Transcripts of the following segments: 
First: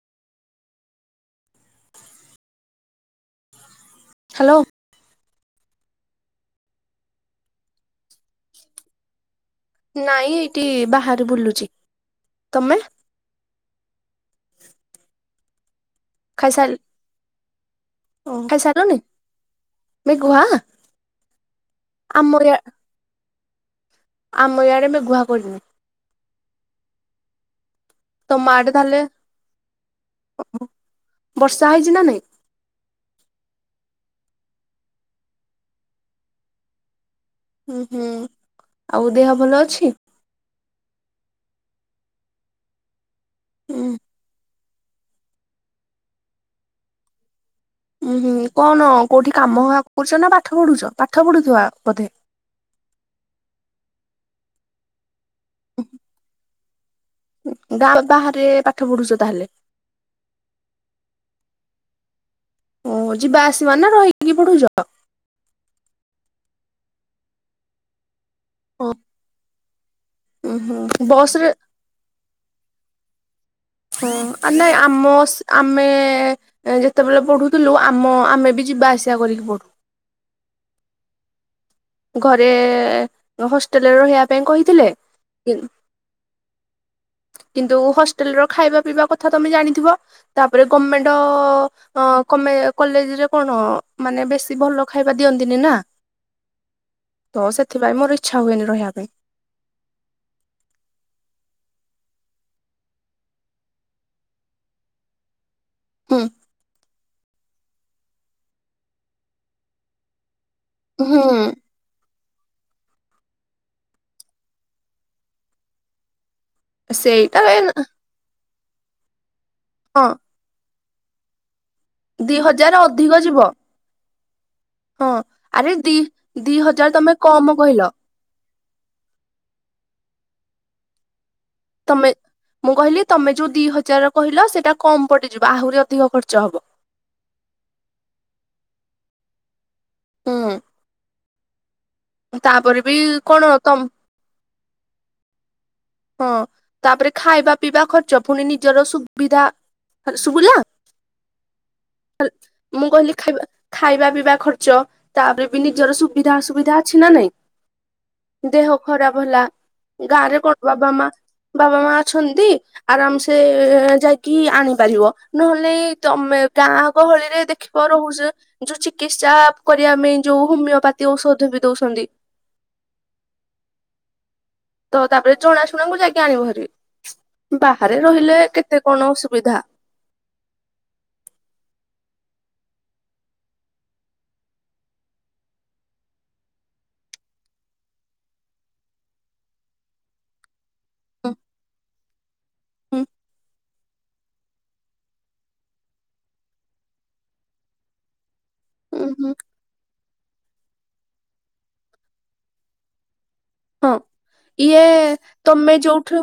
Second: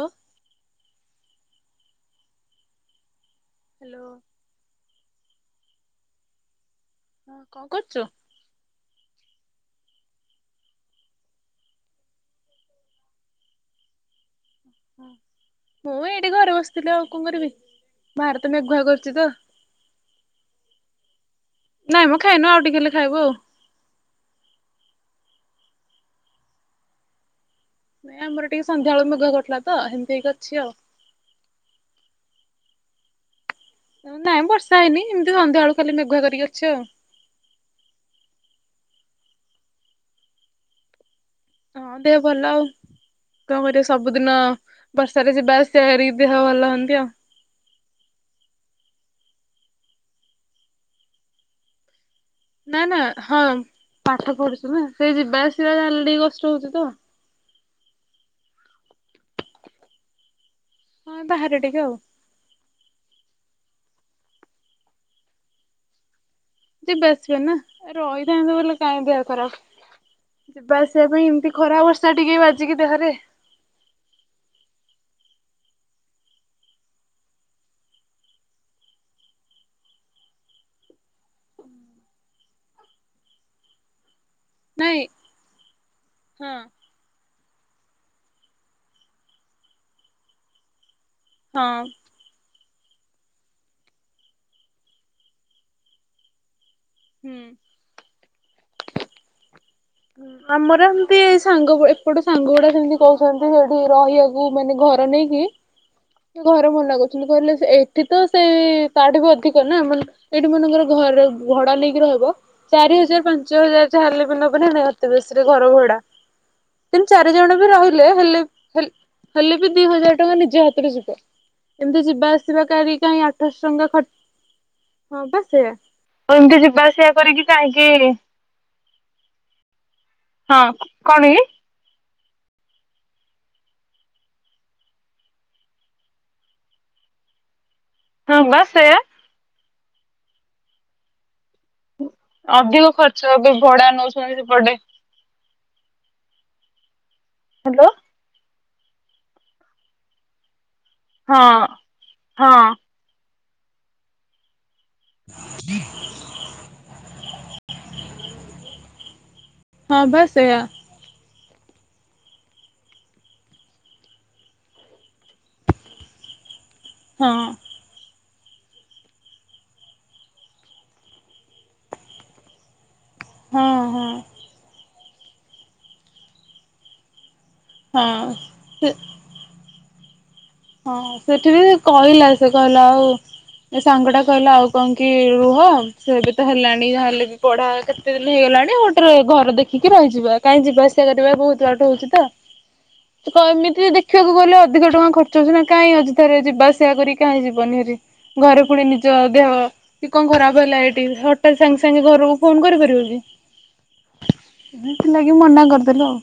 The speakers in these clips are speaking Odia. ଓ। [inaudible] ହ୍ୟାଲୋ। ହ୍ୟାଲୋ ହଁ କଣ କରୁଚୁ? ନାଇଁ ଏଇଠି ବାହାରେ ବୁଲୁଚି। ତମେ? ମୁଁ ଏଇଠି ଘରେ ବସିଥିଲି, ଆଉ କଣ କରିବି। ଓ ବାହାରେ ତ ଖାଇ ମେଘୁଆ ସାରିଲୁଣି? କରୁଛି ତ। ମେଘୁଆ ନାଇଁ ମ ଆମ ଖାଇନୁ ୟା ଆଉ ଟିକେ ହେଲେ ଖାଇବୁ ଆଉ। ଆମ ଇଆଡ଼େ ମେଘୁଆ କରିନି। ନାଇଁ ତମ ଆମର ଟିକେ ଆଡେ ତାହେଲେ ସନ୍ଧ୍ୟାବେଳକୁ ମେଘୁଆ କରିଥିଲା ତ ଏମିତି ହେଇକି ଅଛି ଆଉ। ବର୍ଷା ହେଇଛି ନା ନାଇଁ? ନାଇଁ ବର୍ଷା ହେଇନି, ଏମିତି ସନ୍ଧ୍ୟାବେଳୁ ଖାଲି ମେଘୁଆ କରିକି ଅଛି ଆଉ। ହୁଁ ହୁଁ ଆଉ ଦେହ ଭଲ ଅଛି? ହଁ ଦେହ ଭଲ ଆଉ, କଣ କରିବା ହୁଁ ସବୁଦିନ ବର୍ଷାରେ ଯିବା ଆସିବା ହେରି, ଦେହ ଭଲ ହେନ୍ତି ଆଉ। ଉଁ ହୁଁ କଣ, କୋଉଠି କାମ କରୁଛ ନା ପାଠ ପଢୁଛ? ପାଠ ପଢୁଥିବା ବୋଧେ! ନା ନା ହଁ ପାଠ ପଢୁଛୁ ନା, ସେ ଯିବା ଆସିବା ଖାଲି ଟିକେ କଷ୍ଟ ହଉଛି ତ। ଗାଁ ର ବାହାରେ ପାଠ ପଢୁଛ ତାହେଲେ। ତି ଆଉ। ଓହ ଯିବା ଆସିବା ନା ରହିକି ପଢୁଛ? ଯିବା ଆସିବା ନା ରହିକି [unintelligible] କାହିଁକି ଦେହ ଖରାପ, ଉଁ ହୁଁ ଯିବା ଆସିବା ପାଇଁ ବସ ରେ ଏମିତି ଖରା ବର୍ଷା ଟିକେ ବା ବାଯିକି ଦେହରେ ହଁ ଆ ନାଇଁ ଆମ, ଆମେ ଯେତେବେଳେ ପଢୁଥିଲୁ, ଆମ ଆମେ ବି ଯିବା ଆସିବା କରିକି ପଢୁ। [inaudible] ଘରେ ହଷ୍ଟେଲରେ ରହିବା ପାଇଁ କହିଥିଲେ ନାଇଁ କିନ୍ ହଁ କିନ୍ତୁ ହଷ୍ଟେଲର ଖାଇବା ପିଇବା କଥା ତମେ ଜାଣିଥିବ ତାପରେ ଗମେଣ୍ଟ୍ ର ହଁ ଅ-କମେ କଲେଜରେ କଣ ମାନେ ବେଶୀ ଭଲ ଖାଇବା ଦିଅନ୍ତିନି ନା। ହୁଁ। ତ ସେଥିପାଇଁ ମୋର ଇଚ୍ଛା ହୁଏନି ରହିବା ପାଇଁ। ହୁଁ ଆମର ଏମତି ଏ ସାଙ୍ଗଗୁ-ଏପଟ ସାଙ୍ଗଗୁଡା ସେମତି କୋହୁଛନ୍ତି ସେଇଠି ରହିବାକୁ ମାନେ ଘ ଘର ନେଇକି ହୁଁ ଯେ ଘରେ ମନା ମନା କରୁଥୁଲେ କହିଲେ ସେ ଏଠି ତ ସେଇ ତାଠୁ ବି ଅଧିକ ନା ମାନେ ଏଇଠି ମନେକର ହୁଁ ଘର ଭଡା ନେଇକି ରହିବ ଚାରି ହଜାର ପାଞ୍ଚ ହଜାର ଯାହାହେଲେ ବି ନେ ବେ ନା ନାଇ ଅତି ବେଶରେ ଘରଭଡା ତିନିଚାରି ସେଇଟା ଜଣ ବି ହଁ ରହିଲେ ହେଲେ ହେଲ୍ ହେଲେ ବି ଦିହଜାର ଟଙ୍କା ନିଜେ ହାତରୁ ଯିବ। ଏମତି ଯିବା ଦି ଆସିବା ହଜାର କାହାରିକି ଅଧିକ କାଇଁ ଯିବ ଆଠଶହ ଟଙ୍କା ଖର୍ ହଁ ପା ଆରେ ସେଇୟା ଦି ଦି ଏମତି ଯିବା ହଜାର ଆସିବା ତମେ କରିକି କମ କହିଲ କାହିଁକି ହଁ କଣ କି? ବେ ମୁଁ କହିଲି ତମେ ଯୋଉ ଦିହଜାର କହିଲ ସେଇଟା କମ ପଡିଯିବ ଆହୁରି ଅଧିକ ଖର୍ଚ୍ଚ ହବ। ହଁ ପା ସେଇୟା। ହଁ। ତାପରେ ଅଧିକ ବି ଖର୍ଚ୍ଚ କଣ ଏବେ ତମ ଭଡା ନଉଛନ୍ତି ସେପଟେ ହଁ ତାପରେ ଖାଇବା ପିଇବା ହ୍ୟାଲୋ ଖର୍ଚ୍ଚ ପୁଣି ନିଜର ସୁବିଧା ହାଲ-ଶୁବିଲା? ହଁ। ହଁ। ମୁଁ କହିଲି ଖାଇବା ଖାଇବା ପିଇବା ଖର୍ ଚ ତାପରେ ବି ନିଜର ସୁବିଧା ଅସୁବିଧା ଅଛି ନା ନାଇଁ। ଦେହ ଖରାପ ହେଲା ହଁ ବା ଗାଁରେ କଣ ସେଇଆ ବାବାମାଆ ବାବାମାଆ ଅଛନ୍ତି ଆରାମସେ ଯାଇକି ଆଣିପାରିବ ନହେଲେ ନାଇଁ ତମେ ଗାଁ ହଁ ଗହଳିରେ ଦେଖିବ ରହୁଚେ ଯୋଉ ଚିକିତ୍ସା କରିବା ପାଇଁ ଯୋଉ ହୋମିଓପାଥି ଔଷଧ ବି ଦୋଉଛନ୍ତି। ହଁ ହୁଁ। ତ ତାପରେ ଜଣାଶୁଣାଙ୍କୁ ଯାଇକି ଆଣିବ ଭାରି। ବାହାରେ ହଁ। ରହିଲେ କେତେ ସେ କଣ ଅସୁବିଧା। ହଁ ସେଠି ବି କହିଲା ସେ କହିଲା ଆଉ ଏ ସାଙ୍ଗଟା କହିଲା ଆଉ କଣ କି ରୁହ ସେ ବି ତ ହେଲାଣି ଯାହେଲେ ବି ପଢା କେତେ ଦିନି ହେଇଗଲା ଲାଣି ଆଉ ଗୋଟେ ଘର ଦେଖିକି ରହିଯିବା କାଇଁ ଯିବା ଆସି ସିବା ହୁଁ କରିବା ବୋହୁତ ବାଟ ହୋଉଛି ତ ହୁଁ ତୁ କ ଏମିତିରେ ଦେଖିବାକୁ ଗଲେ ଅଧିକ ଟଙ୍କା ଖର୍ ର୍ଚ୍ଚ ହୋଉଚି ତ କାଇଁ ଅଯଥାରେ ଯିବା ଆସିବା କରିକି କାଇଁ ଯିବନି ଭାରି ଘରେ ପୁଣି ହୁଁ ନିଜ ହୁଁ ଦେହ କି କଣ ଖରାପ ହେଲା ଏଇଟି ହଠାତ୍ ସାଙ୍ଗେ ସାଙ୍ଗେ ଘରକୁ ଫୋନ କରିପାରିବ କି। ହଁ ଇଏ ସେଥିଲାଗି ମନା ତମେ କରିଦେଲୁ ଆଉ। ଯୋଉଠୁ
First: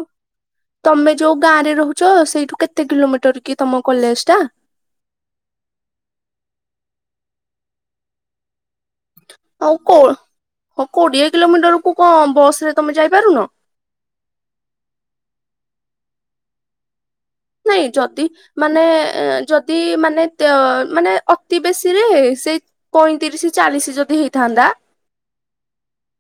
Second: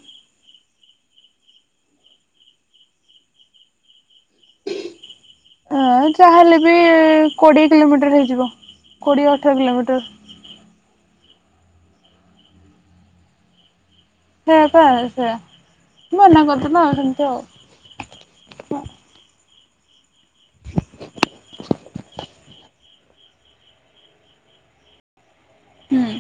ତମେ ଯୋଉ ଗାଁରେ ରହୁ ଚ ସେଇଠୁ କେତେ କିଲୋମିଟର୍ କି ତମ କଲେଜ। ଟା? ଅଁ ଯାହେଲେ ବି କୋଡିଏ କିଲୋମିଟର ହେଇଯିବ। କୋଡ଼ିଏ ଅଠର ଆଉ କିଲୋମିଟର କୋ-ହୋଉ କୋଡିଏ କିଲୋମିଟର କୁ କୁ ବସରେ ତମେ ଯାଇପାରୁନ? ସେଇୟା ପା ସେଇୟା ନା ନା [unintelligible] ନାଇଁ ଯଦି ମାନେ ଏ-ଯଦି ମାନେ ତ୍ୟ ମାନେ ଅତି ବେଶୀରେ ସେଇ ପଇଁତିରିଶି ଚାଳିଶି ଯଦି ହେଇଥାନ୍ତା ହୁଁ।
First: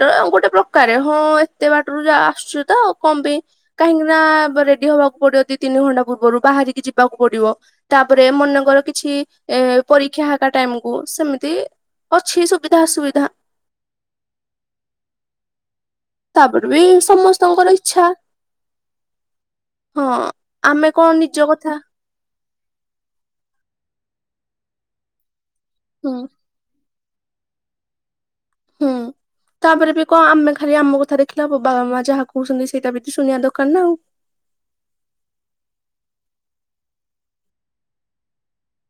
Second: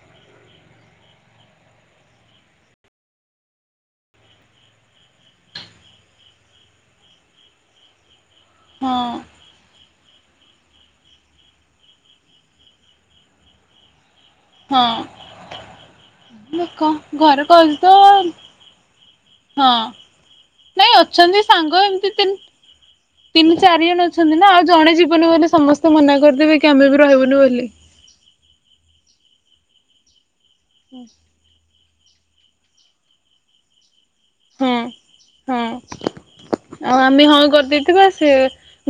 ତ ଗୋଟେ ପ୍ରକାରେ ହଁ ଏତେ ବାଟରୁ ଯା-ଆସୁଚି ତ କଣ ପାଇଁ କାହିଁକିନା ବ୍-ରେଡି ହବା ପଡିବ ଦି ତିନି ଘଣ୍ଟା ପୂର୍ବରୁ ବାହାରିକି ଯିବାକୁ ପଡିବ ତାପରେ ମନେକର ହଁ କିଛି ଏ ପରୀକ୍ଷା ହେଟା ଟାଇମକୁୁ ସେମିତି ଅଛି ସୁବିଧା ଅସୁବିଧା। ହଁ ମୁଁ ତାପରେ ବି କଁ ଘରେ ସମସ୍ତଙ୍କର କହିଲି ତ ଇଚ୍ଛା ହଁ ହଁ [inaudible] ଆମେ ନାଇଁ କଣ ନିଜ ଅଛନ୍ତି କଥା ସାଙ୍ଗ ଏମିତି ତିନ ତିନି ଚାରି ଜଣ ଅଛନ୍ତି। ନା ଆଉ ଜଣେ ଜୀବନୀ ମାନେ ସମସ୍ତେ ହୁଁ ମନା କରିଦେବେ କି ଆମେ ବି ରହିବନି ବୋଲିି। ହୁଁ ତାପରେ ବି କଣ ଆମେ ଖାଲି ଆମ କଥା ଦେଖିଲ ବାବା ମା? ଯାହା କହୁଛନ୍ତି ସେଇଟା ବି ଶୁଣିବା ଦରକାର ନା ଆଉ। ହଁ ହଁ। [inaudible] ଆଉ ଆମେ ହଁ କରିଦେଇଥିବା। ସେ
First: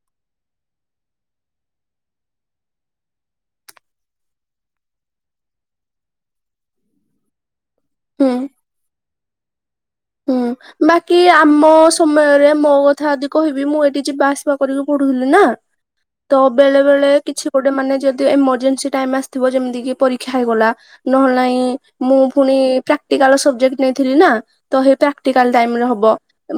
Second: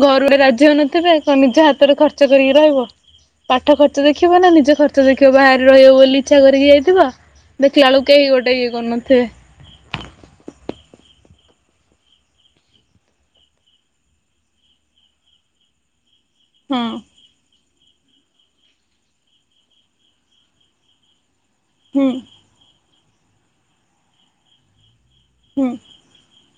ଘରୁ କେହି ରାଜି ହେଉନଥିବେ ନିଜ ହାତରୁ ଖର୍ଚ୍ଚ କରି ନାଁ କଣ ପାଠ ଖର୍ଚ ଦେଖିବ ନା ନିଜ ଖର୍ଚ୍ଚ ଦେଖିବ। ବାହାରେ ରହିବ ବୋଲି ଇଛା କରିକି ଯାଇଥିବ ଦେଖିଲା ବେଳୁ କେହି ହୁଁ ଗୋଟେ ଇଏ କରୁନଥିବେ। ହୁଁ ବାକି ଆମ ସମୟରେ ମୋ କଥା ଯଦି କହିବି ମୁଁ ଏଠି ଯିବା ଆସିବା କରିକି ପଡୁଥିଲି ନା। [inaudible] ତ ବେଳେ ହଁ ବେଳେ କିଛି ଏ ମାନେ ଯଦି ଏମଜେନ୍ସି ଟାଇମ ଆସିଥିବ ଯେମିତି ପରୀକ୍ଷା ହେଇଗଲା ନହେଲେ ନାହିଁ ହୁଁ ମୁଁ ପୁଣି ପ୍ରାକ୍ଟିକାଲ ସବଜେକ୍ଟ ନେଇଥିଲି ନା ତା ହେଇ ପ୍ରାକ୍ଟିକାଲ ହୁଁ। ଟାଇମ୍ ରେ ହବ।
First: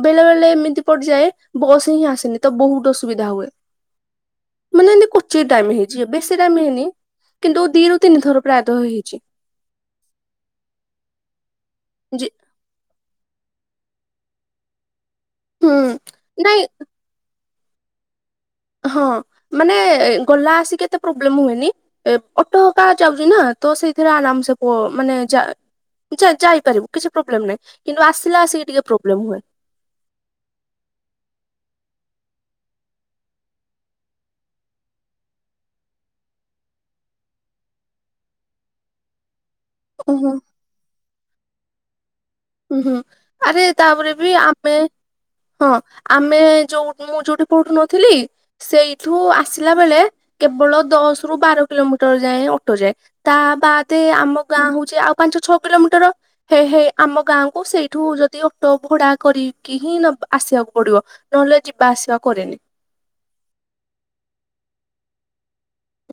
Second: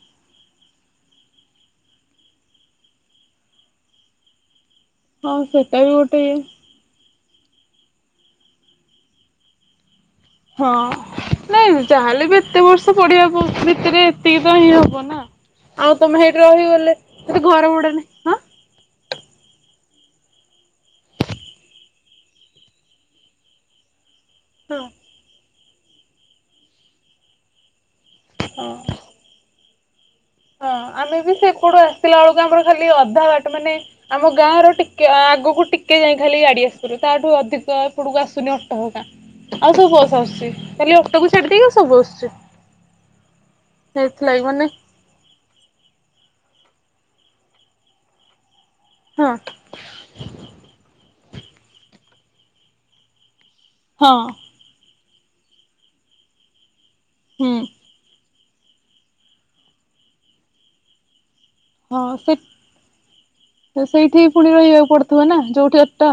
ବେଳେ ବେଳେ ଏମିତି ପଡିଯାଏ ବସ୍ ହିଁ ଆସେନି ତ ବହୁତ ଅସୁବିଧା ହୁଏ। [inaudible] ମାନେ ଏମିତି ହଁ କୁସ୍ଚିତ ଟାଇମ ସେଟା ବି ହେଇଛି। ଗୋଟେ ଏବେ ଇଏ। ସେ ଟାଇମ୍ ହେଇନି। କିନ୍ତୁ ଦିରୁ ତିନି ଥର ପ୍ରାୟତଃ ହେଇଛି। ହଁ ନାଇଁ ଯାହାହେଲେ ଯେ ବି ଏତେ ବର୍ଷ ପଢିବା ଭିତରେ ଏତିକି ତ ହିଁ ହବ ନା ହୁଁ ଆଉ ତମେ ସେଇଠି ନାଇଁ ରହିଗଲେ ଘର ଭଡ଼ା ନେ ହାଁ ହଁ ମାନେ ଗଲା ଆସିକି କେତେ ପ୍ରୋବ୍ଲେମ ହୁଏନି। ଏ ଅଟୋକା ଯାଉଛି ନା ତ ସେ ଏଥିରେ ଆରାମ ସେ କୁହ ହଁ ମାନେ ଯାଇ ଯାଇପାରିବୁ କିଛି ପ୍ରୋବ୍ଲେମ ନାହିଁ। କିନ୍ତୁ ଆସିଲେ ଆସିକି ହଁ ଟିକେ ପ୍ରୋବ୍ଲେମ୍ ହୁଏ। ହଁ ଆମେ ବି ସେପଟୁ ଆସିଲା ବେଳକୁ ଆମର ଖାଲି ଅଧା ବାଟ ମାନେ ଆମ ଗାଁର ଟିକେ ଆଁ ଆଗକୁ ଟିକେ ଯାଇ ଖାଲି ଗାଡି ଆସିପରିବ ତାଠୁ ଅଧିକ ଏପଟକୁ ଆସୁନି ଅଟୋ ହେକା। ଆଉ ସବୁ ବସ ଓହୋ ଆସୁଛି। କାଲି ଅଟୋ କକୁ ଛାଡିଦେଇ ଆଉ ସବୁ ଆସୁଛି। ହୁଁ ହୁଁ ଆରେ ତାପରେ ବି ସେଇଥିଲାଗି ମାନେ ଆମେ ହଁ ଆମେ ଯୋଉ ମୁଁ ଯୋଉଠି ପଉଠୁ ନଥିଲି ସେଇଠୁ ହଁ ଆସିଲା ବେଳେ କେବଳ ଦଶ ରୁ ବାର କିଲୋମିଟର ଯାଏ ଅଟୋ ଯାଏ। ତା ବାଦେ ହଁ ଆମ ଗାଁ ହଉଛି ଆଉ ପାଞ୍ଚ ଛଅ କିଲୋମିଟର ହେଇ ହେଇ ଆମ ହୁଁ ଗାଁକୁ ସେଇଠୁ ଯଦି ଅଟୋ ଭଡା କରିକି ହିଁ ନବ ଆସିବାକୁ ପଡିବ। ନହେଲେ ଯିବା ହଁ ଆସିବା ସେ କରେନି। [inaudible] ସେଇଠିି ପୁଣି ରହିବାକୁ ପଡୁଥିବ ନା ଯୋଉ ଟା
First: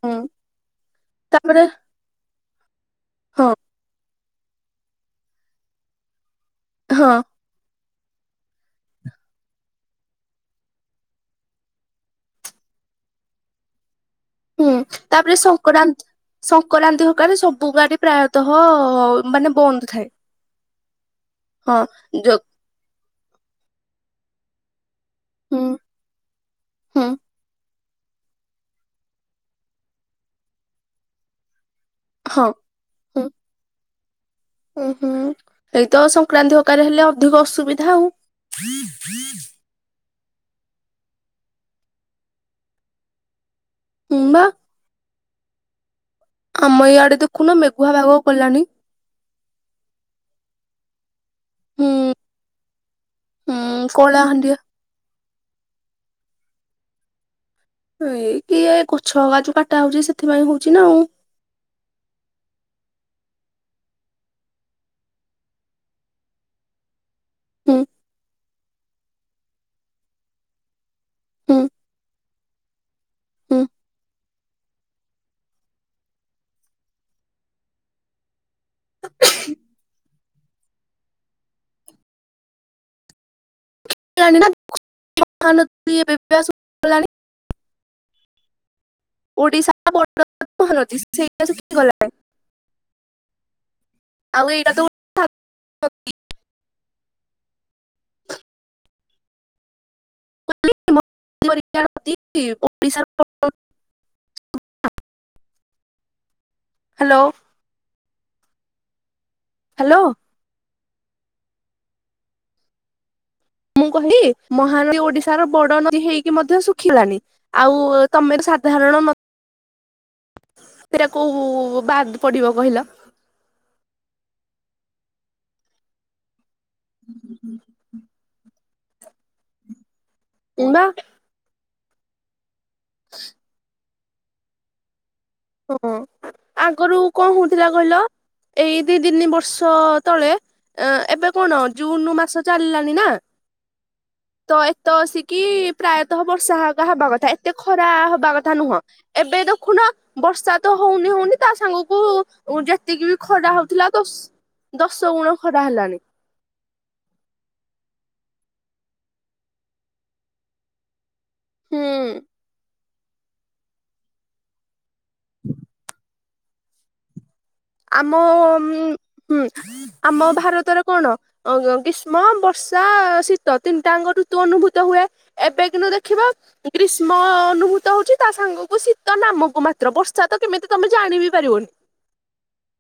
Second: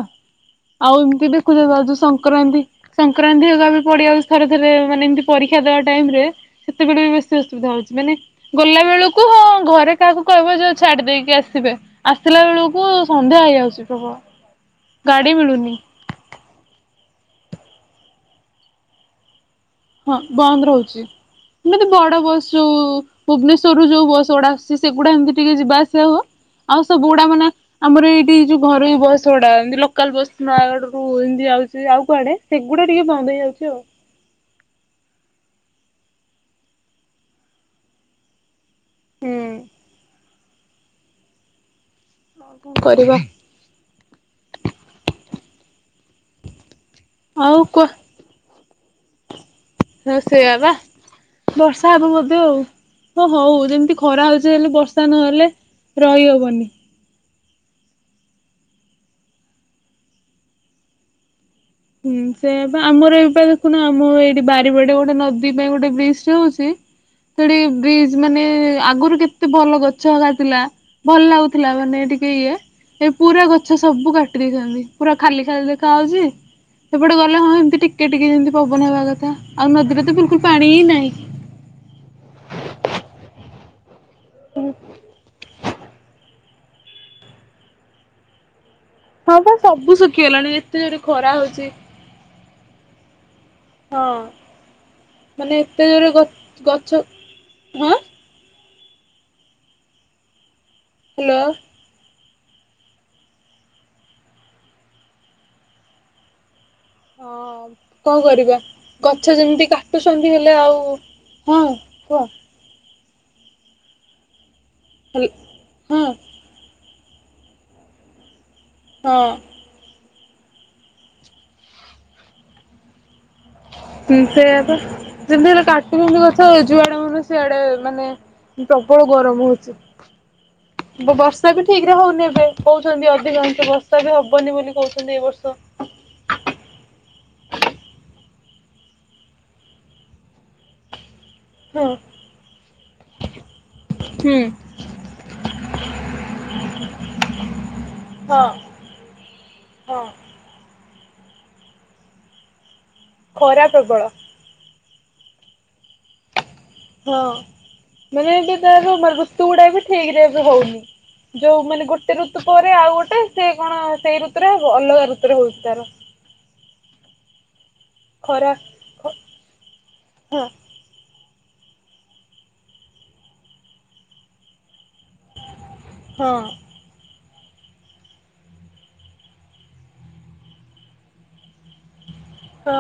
ଆଉ ଏମିତି ଦେଖୁଛ ଆ ତାପରେ ଯୋଉ ରଜ ସଂକ୍ରାନ୍ତି ହଁ ସଂକ୍ରାନ୍ତି ହେରୀକ ବି ପଡ଼ିଯାଉଛି। ଥରେ ଥରେ ମାନେ ଏମିତି ପରୀକ୍ଷା ଦେବା ଟାଇମ ରେ ସେତେବେଳେ ହଁ ବି ବେଶୀ ଅସୁବିଧା ହଉଛି। ମାନେ ଗଲା ବେଳକୁ ହଁ ଘରେ କାହାକୁ କହିବ ଯ ଛାଡି ଦେଇକି ଆସିବେ। ଆସିଲା ବେଳକୁ ସନ୍ଧ୍ୟା ହେଇଯାଉଛି ପ୍ରବଳ। ହୁଁ ଗାଡି ତାପରେ ମିଳୁନି ସଂକ୍ରାନ୍ତି ସଂକ୍ରନ୍ତି ଗାଦେ ସବୁ ଗାଡି ପ୍ରାୟତଃ ମାନେ ବନ୍ଦ ଥାଏ ହଁ ବନ୍ଦ ରହୁଛି। [inaudible] ହଁ ଏମିତି ବଡ଼ ଯୋ ବସ ଯଉ ଭୁବନେଶ୍ଵରରୁ ଯୋଉ ବସ ଗୁଡା ଆସଛି ସେଗୁଡା ଏମିତି ଟିକେ ଯିବା ହୁଁ। ଆସିବା ହ ଆଉ ହୁଁ ସବୁଗୁଡା ମାନେ ଆମର ଏଇଠି ଏଇ ଯୋଉ ଘରୋଇ ବସ୍ ଗୁଡା ଲୋକାଲ ବସ୍ ନୂୟାଗଡରୁ ଏମିତି ଆଉଜି। ଆଉ କୁଆଡେ ହଁ। ସେଗୁଡା ଟିକେ ବନ୍ଦ ହେଇଯାଉଛି ଆଉ ଓହୋ। ଏଇତ ସଂକ୍ରାନ୍ତି ହେରେକାରେ ହେଲେ ଅଧିକ ଅସୁବିଧା ଆଉ [inaudible] ହୁଁ। କରିବା। ହୁଁ ବା ଆମ ଏଇଆଡେ ଦେଖୁନ ଆଉ ମେଘୁଆ ପାଗ କଲାଣି। ହଁ ସେଆ ପା ବର୍ଷା ହୁଁ ହେବ ମଧ୍ୟ ଆଉ ହ ହଉ ହୁଁ ଯେମିତି ଖରା ହଉଛି କଳାହାଣ୍ଡିଆ ହେଲେ ବର୍ଷା ନହେଲେ ରହିହବନି। ଏଇ କିଏ ଗଛହେଙ୍କା ଯୋଉ କାଟା ହଉଛି ସେଥିପାଇଁ ହଉଛି ନା ଆଉ। ହୁଁ ସେ ବା ଆମର ଏଇ ପା ଦେଖୁନ ଆମ ଏଇଠି ବାରି ବାଡ ଗୋଟେ ନଦୀ ପାଇଁ ଗୋଟେ ବ୍ରିଜ ହଉଛି। ସେଠି ହୁଁ ବ୍ରିଜ ମାନେ ଆଗରୁ କେତେ ଭଲ ଗଛ ହେଙ୍କା ଥିଲା। ଭଲ ହୁଁ ଲାଗୁଥିଲା ମାନେ ଟିକେ ଇଏ ଏ ପୁରା ହୁଁ। ଗଛ ସବୁ କାଟି ଦେଇଛନ୍ତି। ପୁରା ଖାଲି ଖାଲି ଦେଖାହଉଛି ସେପଟେ ଗଲେ ହଁ ଏମତି ଟିକେ ଟିକେ ଏମତି ପବନ ହେବା କଥା ଆଉ ନଦୀରେ ତ ବିଲକୁଲ ପାଣି ହି ନାହିଁ। [unintelligible] ହଁ ବା ଓଡିଶା ସବୁ ବଡ ଶୁଖିଗଲାଣି ଏତେ ଜୋର ମହାନଦୀ ରେ ଖରା ସେଇଟା ହଉଛି। ଶୁଖିଗଲାଣି ହଁ ଆଉ ଏଇଟା ତ ମାନେ ଏତେ ଜୋରେ ଗଛ ହଁ। ହ୍ୟାଲୋ। ଓଡ଼ିଶା। [unintelligible] ହଁ କଣ କରିବା ଗଛ ଯେମିତି ହାଲୋ କାଟୁଛନ୍ତି ହେଲେ ଆଉ ହଁ କୁହ? ମୁଁ କହିଲି ମହାନଦୀ ହ୍ୟାଲୋ ଓଡିଶାର ବଡ ନଦୀ ହଁ ହେଇକି ମଧ୍ୟ ସୁଖ୍ ଖିଲାଣି ଆଉ ତମର ହଁ। ସେଟା କୋଉ ବାଦ୍ ପଡିବ କହିଲ? ହଁ ସେୟା ପା ଯେମିତି ହେଲେ କାଟୁଛନ୍ତି ଗଛ ଯୁଆଡେ ମାନେ ସିଆଡେ ମାନେ ପ୍ରବଳ ଗରମ ହଉଛି। ବା ବର୍ଷା ବି ଠିକ ରେ ହଉନି ଏବେ କହୁଛନ୍ତି ଅଧିକାଂଶ ବର୍ଷା ହବନି ବୋଲି କହୁଛନ୍ତି ଏ ବର୍ଷ। ହଁ ଆଗରୁ କଣ ହଉଥିଲା କହିଲ? ଏଇ ଦି ତିନି ବର୍ଷ ତଳେ ଏ ଏବେ କଣ ହଁ ଜୁନ ମାସ ଚାଲିଲଣି ନା। ହୁଁ। ତ ଏତ ଆସିକି ପ୍ରାୟତଃ ବର୍ଷା ହବା କଥା ଏତେ ଖରା ହବା ହଁ କଥା ନୁହଁ, ଏବେ ଦେଖୁନ? ହଁ ସା ତ ହଉନି ହଉନି ତା ସାଙ୍ଗକୁ ଯେତିକି ବି ଖରା ହଉଥିଲା ଦସ୍ ଦଶ ଗୁଣ ଖରା ହେଲାଣି। ହଁ ମାନେ ଏବେ ତାର ମାନେ ଋତୁ ଗୁଡା ବି ଠିକ ରେ ଏବେ ହଉନି। ଯୋଉ ହୁଁ ମାନେ ଗୋଟେ ଋତୁ ପରେ ଆଉ ଗୋଟେ ମେ ସେ କଣ ସେଇ ଋତୁରେ ହବ ଅଲଗା ଋତୁରେ ହଉଛି ତାର। ଆମ ଖରା ଉନ୍ମ ହଁ ହୁଁ ଆମ ହଁ ଭାରତରେ କଣ? ଆଁ ଗ ଗ୍ରୀଷ୍ମ, ବର୍ଷା, ଶୀତ ତିନିଟା ଆଙ୍କ ଋତୁ ଅନୁଭୂତ ହୁଏ। ଏବେ କିନ୍ତୁ ଦେଖିବା ଗ୍ରୀଷ୍ମ ଅନୁହ ଶୀତ ହଉଛି ତା ସାଙ୍ଗକୁ ଶୀତ ନାମକୁ ମାତ୍ର ବର୍ଷା ତ କେମିତି ତମେ ଜାଣିବି ପାରିବନି। ହଁ।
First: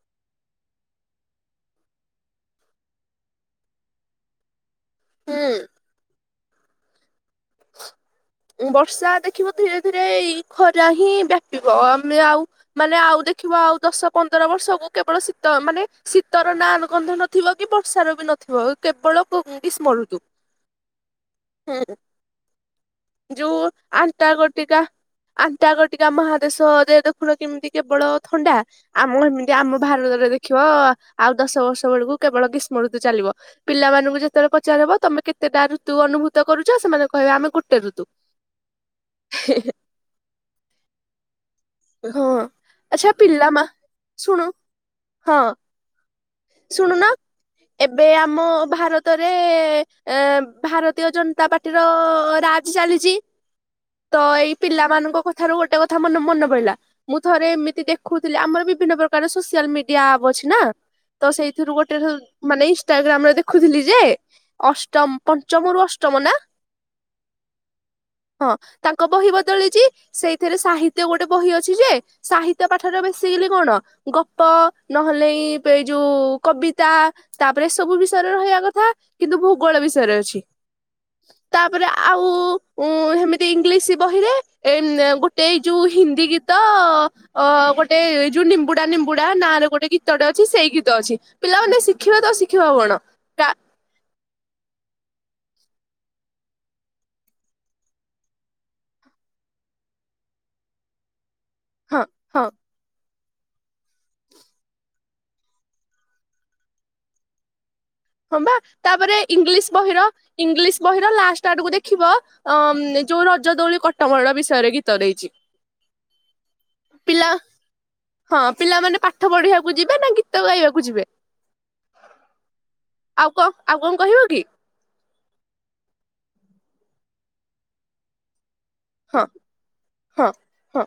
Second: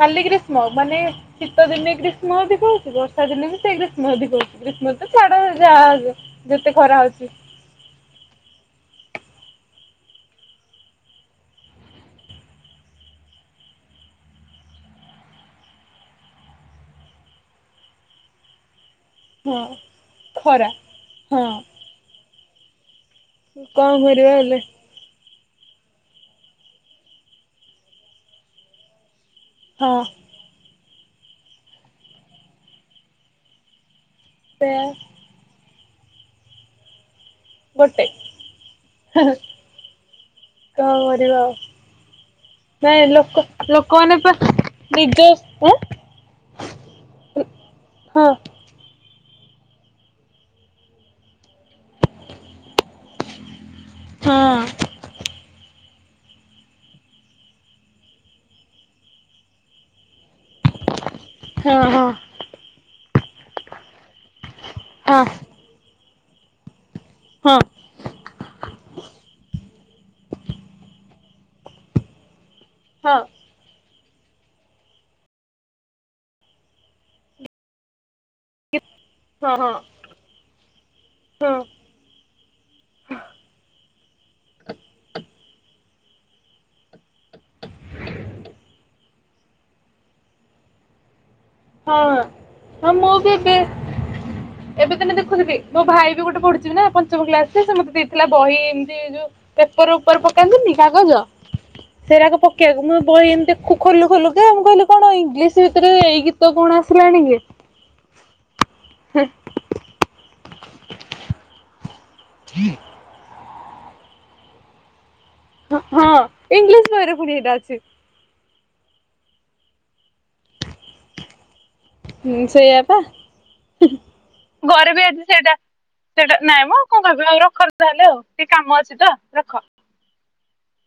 ଖାଲି ଗ୍ରୀଷ୍ମ ମାନେ ଶୀତ ଦିନେ ଗ୍ରୀଷ୍ମ ବି କହୁଛି ବର୍ଷା ଦିନେ ବି ସେ ଗ୍ରୀଷ୍ମ ବି କହୁଛି। ଗ୍ରୀଷ୍ମ ତ ଛାଡ ହୁଁ ଯାହା ହବ ଯେତେ ଖରା ହଉଛି। ବର୍ଷା ଦେଖିବ ଧୀରେ ଧୀରେ ଏଇ ଖରା ହିଁ ବ୍ୟାପିବ ଆମେ ଆଉ ମାନେ ଆଉ ଦେଖିବା ଆଉ ଦଶ ପନ୍ଦର ବର୍ଷକୁ କେବଳ ଶୀତ ମାନେ ଶୀତର ନା ଗନ୍ଧ ନଥିବ କି ବର୍ଷାର ବି। ନଥିବ କେବଳ ହଁ। ଗ୍ରୀଷ୍ମ ଋତୁ। ଖରା ହଁ ଯୋଉ କଣ କରିବା ହେଲେ ଅଣ୍ଟାର୍କଟିକା ଅଣ୍ଟାର୍କଟିକା ମହାଦେଶ ଦେ ଦେଖୁଣ କେମିତି କେବଳ ଥଣ୍ଡା ଆମ ଏମିତି ଆମ ହଁ ଭାରତରେ ଦେଖିବ ଆଉ ଦଶ ବର୍ଷ ବେଳକୁ କେବଳ ଗ୍ରୀଷ୍ମ ଋତୁ ଚାଲିବ ପିଲାମାନଙ୍କୁ ଯେତ୍ କେତେବେଳେ ପଚାର ସେୟା ହବ ତମେ କେତେଟା ଋତୁ ଅନୁଭୂତ କରୁଛ ସେମାନେ କହିବେ ଆମେ ଗୋଟେ ଋତୁ ହେଁ ହେଁ। କଣ କରିବା ଆଉ ହଁ ନାଇଁ ଆଚ୍ଛା ଲୋକ ପିଲା ମା ଲୋକମାନେ ପା ଶୁଣୁ ନିଜ ହଁ। ଆଁ ଶୁଣୁନ ଏବେ ହଁ ଆମ ଭାର ରତରେ ଏ ଭାରତୀୟ ଜନତା ପାର୍ଟି ର ରାଜ ଚାଲିଛି। ତ ଏଇ ହଁ ପିଲାମାନଙ୍କ କଥାରୁ ଗୋଟେ କ ଥା ମ ମନେ ପଡିଲା ମୁଁ ଥରେ ଏମିତି ଦେଖୁଥିଲି ଆମର ବିଭିନ୍ନ ପ୍ରକାର ସୋସିଆଲ ମିଡିଆ ଆ ଅଛି ନା ତ ସେଇଥିରୁ ହଁ ଗୋଟେ ହଁ ମାନେ ଇନଷ୍ଟାଗ୍ରାମ ରେ ଦେଖୁଥିଲି ଯେ ଅଷ୍ଟମ ହଁ ପଞ୍ଚମରୁ ଅଷ୍ଟ ଷ୍ଟମ ନା ହଁ ତାଙ୍କ ବହି ବଦଳିଚି ସେଇଥିରେ ସାହିତ୍ୟ ଗୋଟେ ବହି ଅଛି ଯେ ସାହିତ୍ୟ ପାଠରେ ହଁ ବେଶିକାଲି କଣ ଗପ ନହେଲେ ଏଇ ଯୋଉ କବିତା ତାପରେ ଏ ସବୁ ବି ଷୟରେ ରହିବା କଥା କିନ୍ତୁ ହଁ ଭୂଗୋଳ ବିଷୟରେ ଅଛି। ତାପରେ ଆଉ ସେମିତି ଇଂଲିଶ ବହିରେ ଏ ଗୋଟେଇ ଏଇ ଯୋଉ ହିନ୍ଦୀ ଗୀତ ଅ ଗୋଟେ ଯୋଉ ନିମ୍ବୁଡା ନିମ୍ବୁଡା ନାଁରେ ଗୋଟେ ଗୀତଟେ ଅଛି ସେଇ ଗୀତ ଅଛି। ପିଲାମାନେ ହଁ ଶିଖିବେ ତ ଶିଖିବା ହଁ କଣ ମୁଁ ବି ଏବେ ଏବେ ତ ି ମୋ ଭାଇ ବି ଗୋଟେ ପଢିିବି ନା ପଞ୍ଚମ କ୍ଲାସରେ ସେ ମତେ ଦେଇଥିଲା ବହି ଏମିତି ଯୋଉ ପେପର ଉପ ପନି କାଗଜ ହଁ ସେଟାକୁ ହଁ ପକେଇବାକୁ ମୁଁ ବହି ଏମିତି ଖୋଲୁ ଖୋଲୁ କି ମୁ କହିଲି କଣ ଇଂଲିଶ ଭିତରେ ଏଇ ଗୀତ କଣ ଆସିଲାଣି କି ହଁ ପା ତାପରେ ଇଂଲିଶ ବହିର ଇଂଲିଶ ବହିର ଲାଷ୍ଟ ଆଡୁକୁ ଦେ ଦେଖିବ ଯୋଉ ରଜ ଦୋଳି କଟମର ବିଷୟରେ ଗୀତ ଦେଇଛି ହଁ ଇଂଲିଶ ବାୟରେ ପିଲା ଫୁଣି ହେଇଟା ଅଛି। ହଁ ପିଲାମାନେ ପାଠ ପଢିବାକୁ ଯିବେ ନା ଗୀତ ଗାଇବାକୁ ଯିବେ ହୁଁ, ସେଇଆ ପା ଆଉ କଣ ଆଉ କଣ କହିବ କି ଘରେ ବି ଏଠି ସେଇଟା ସେଇଟା ନାଇଁ ମୁଁ କଣ କହିବି ଆଉ ରଖ ତାହେଲେ ଆଉ ଟିକେ କାମ ଅଛି ତ ହଁ ରଖ। ହଁ।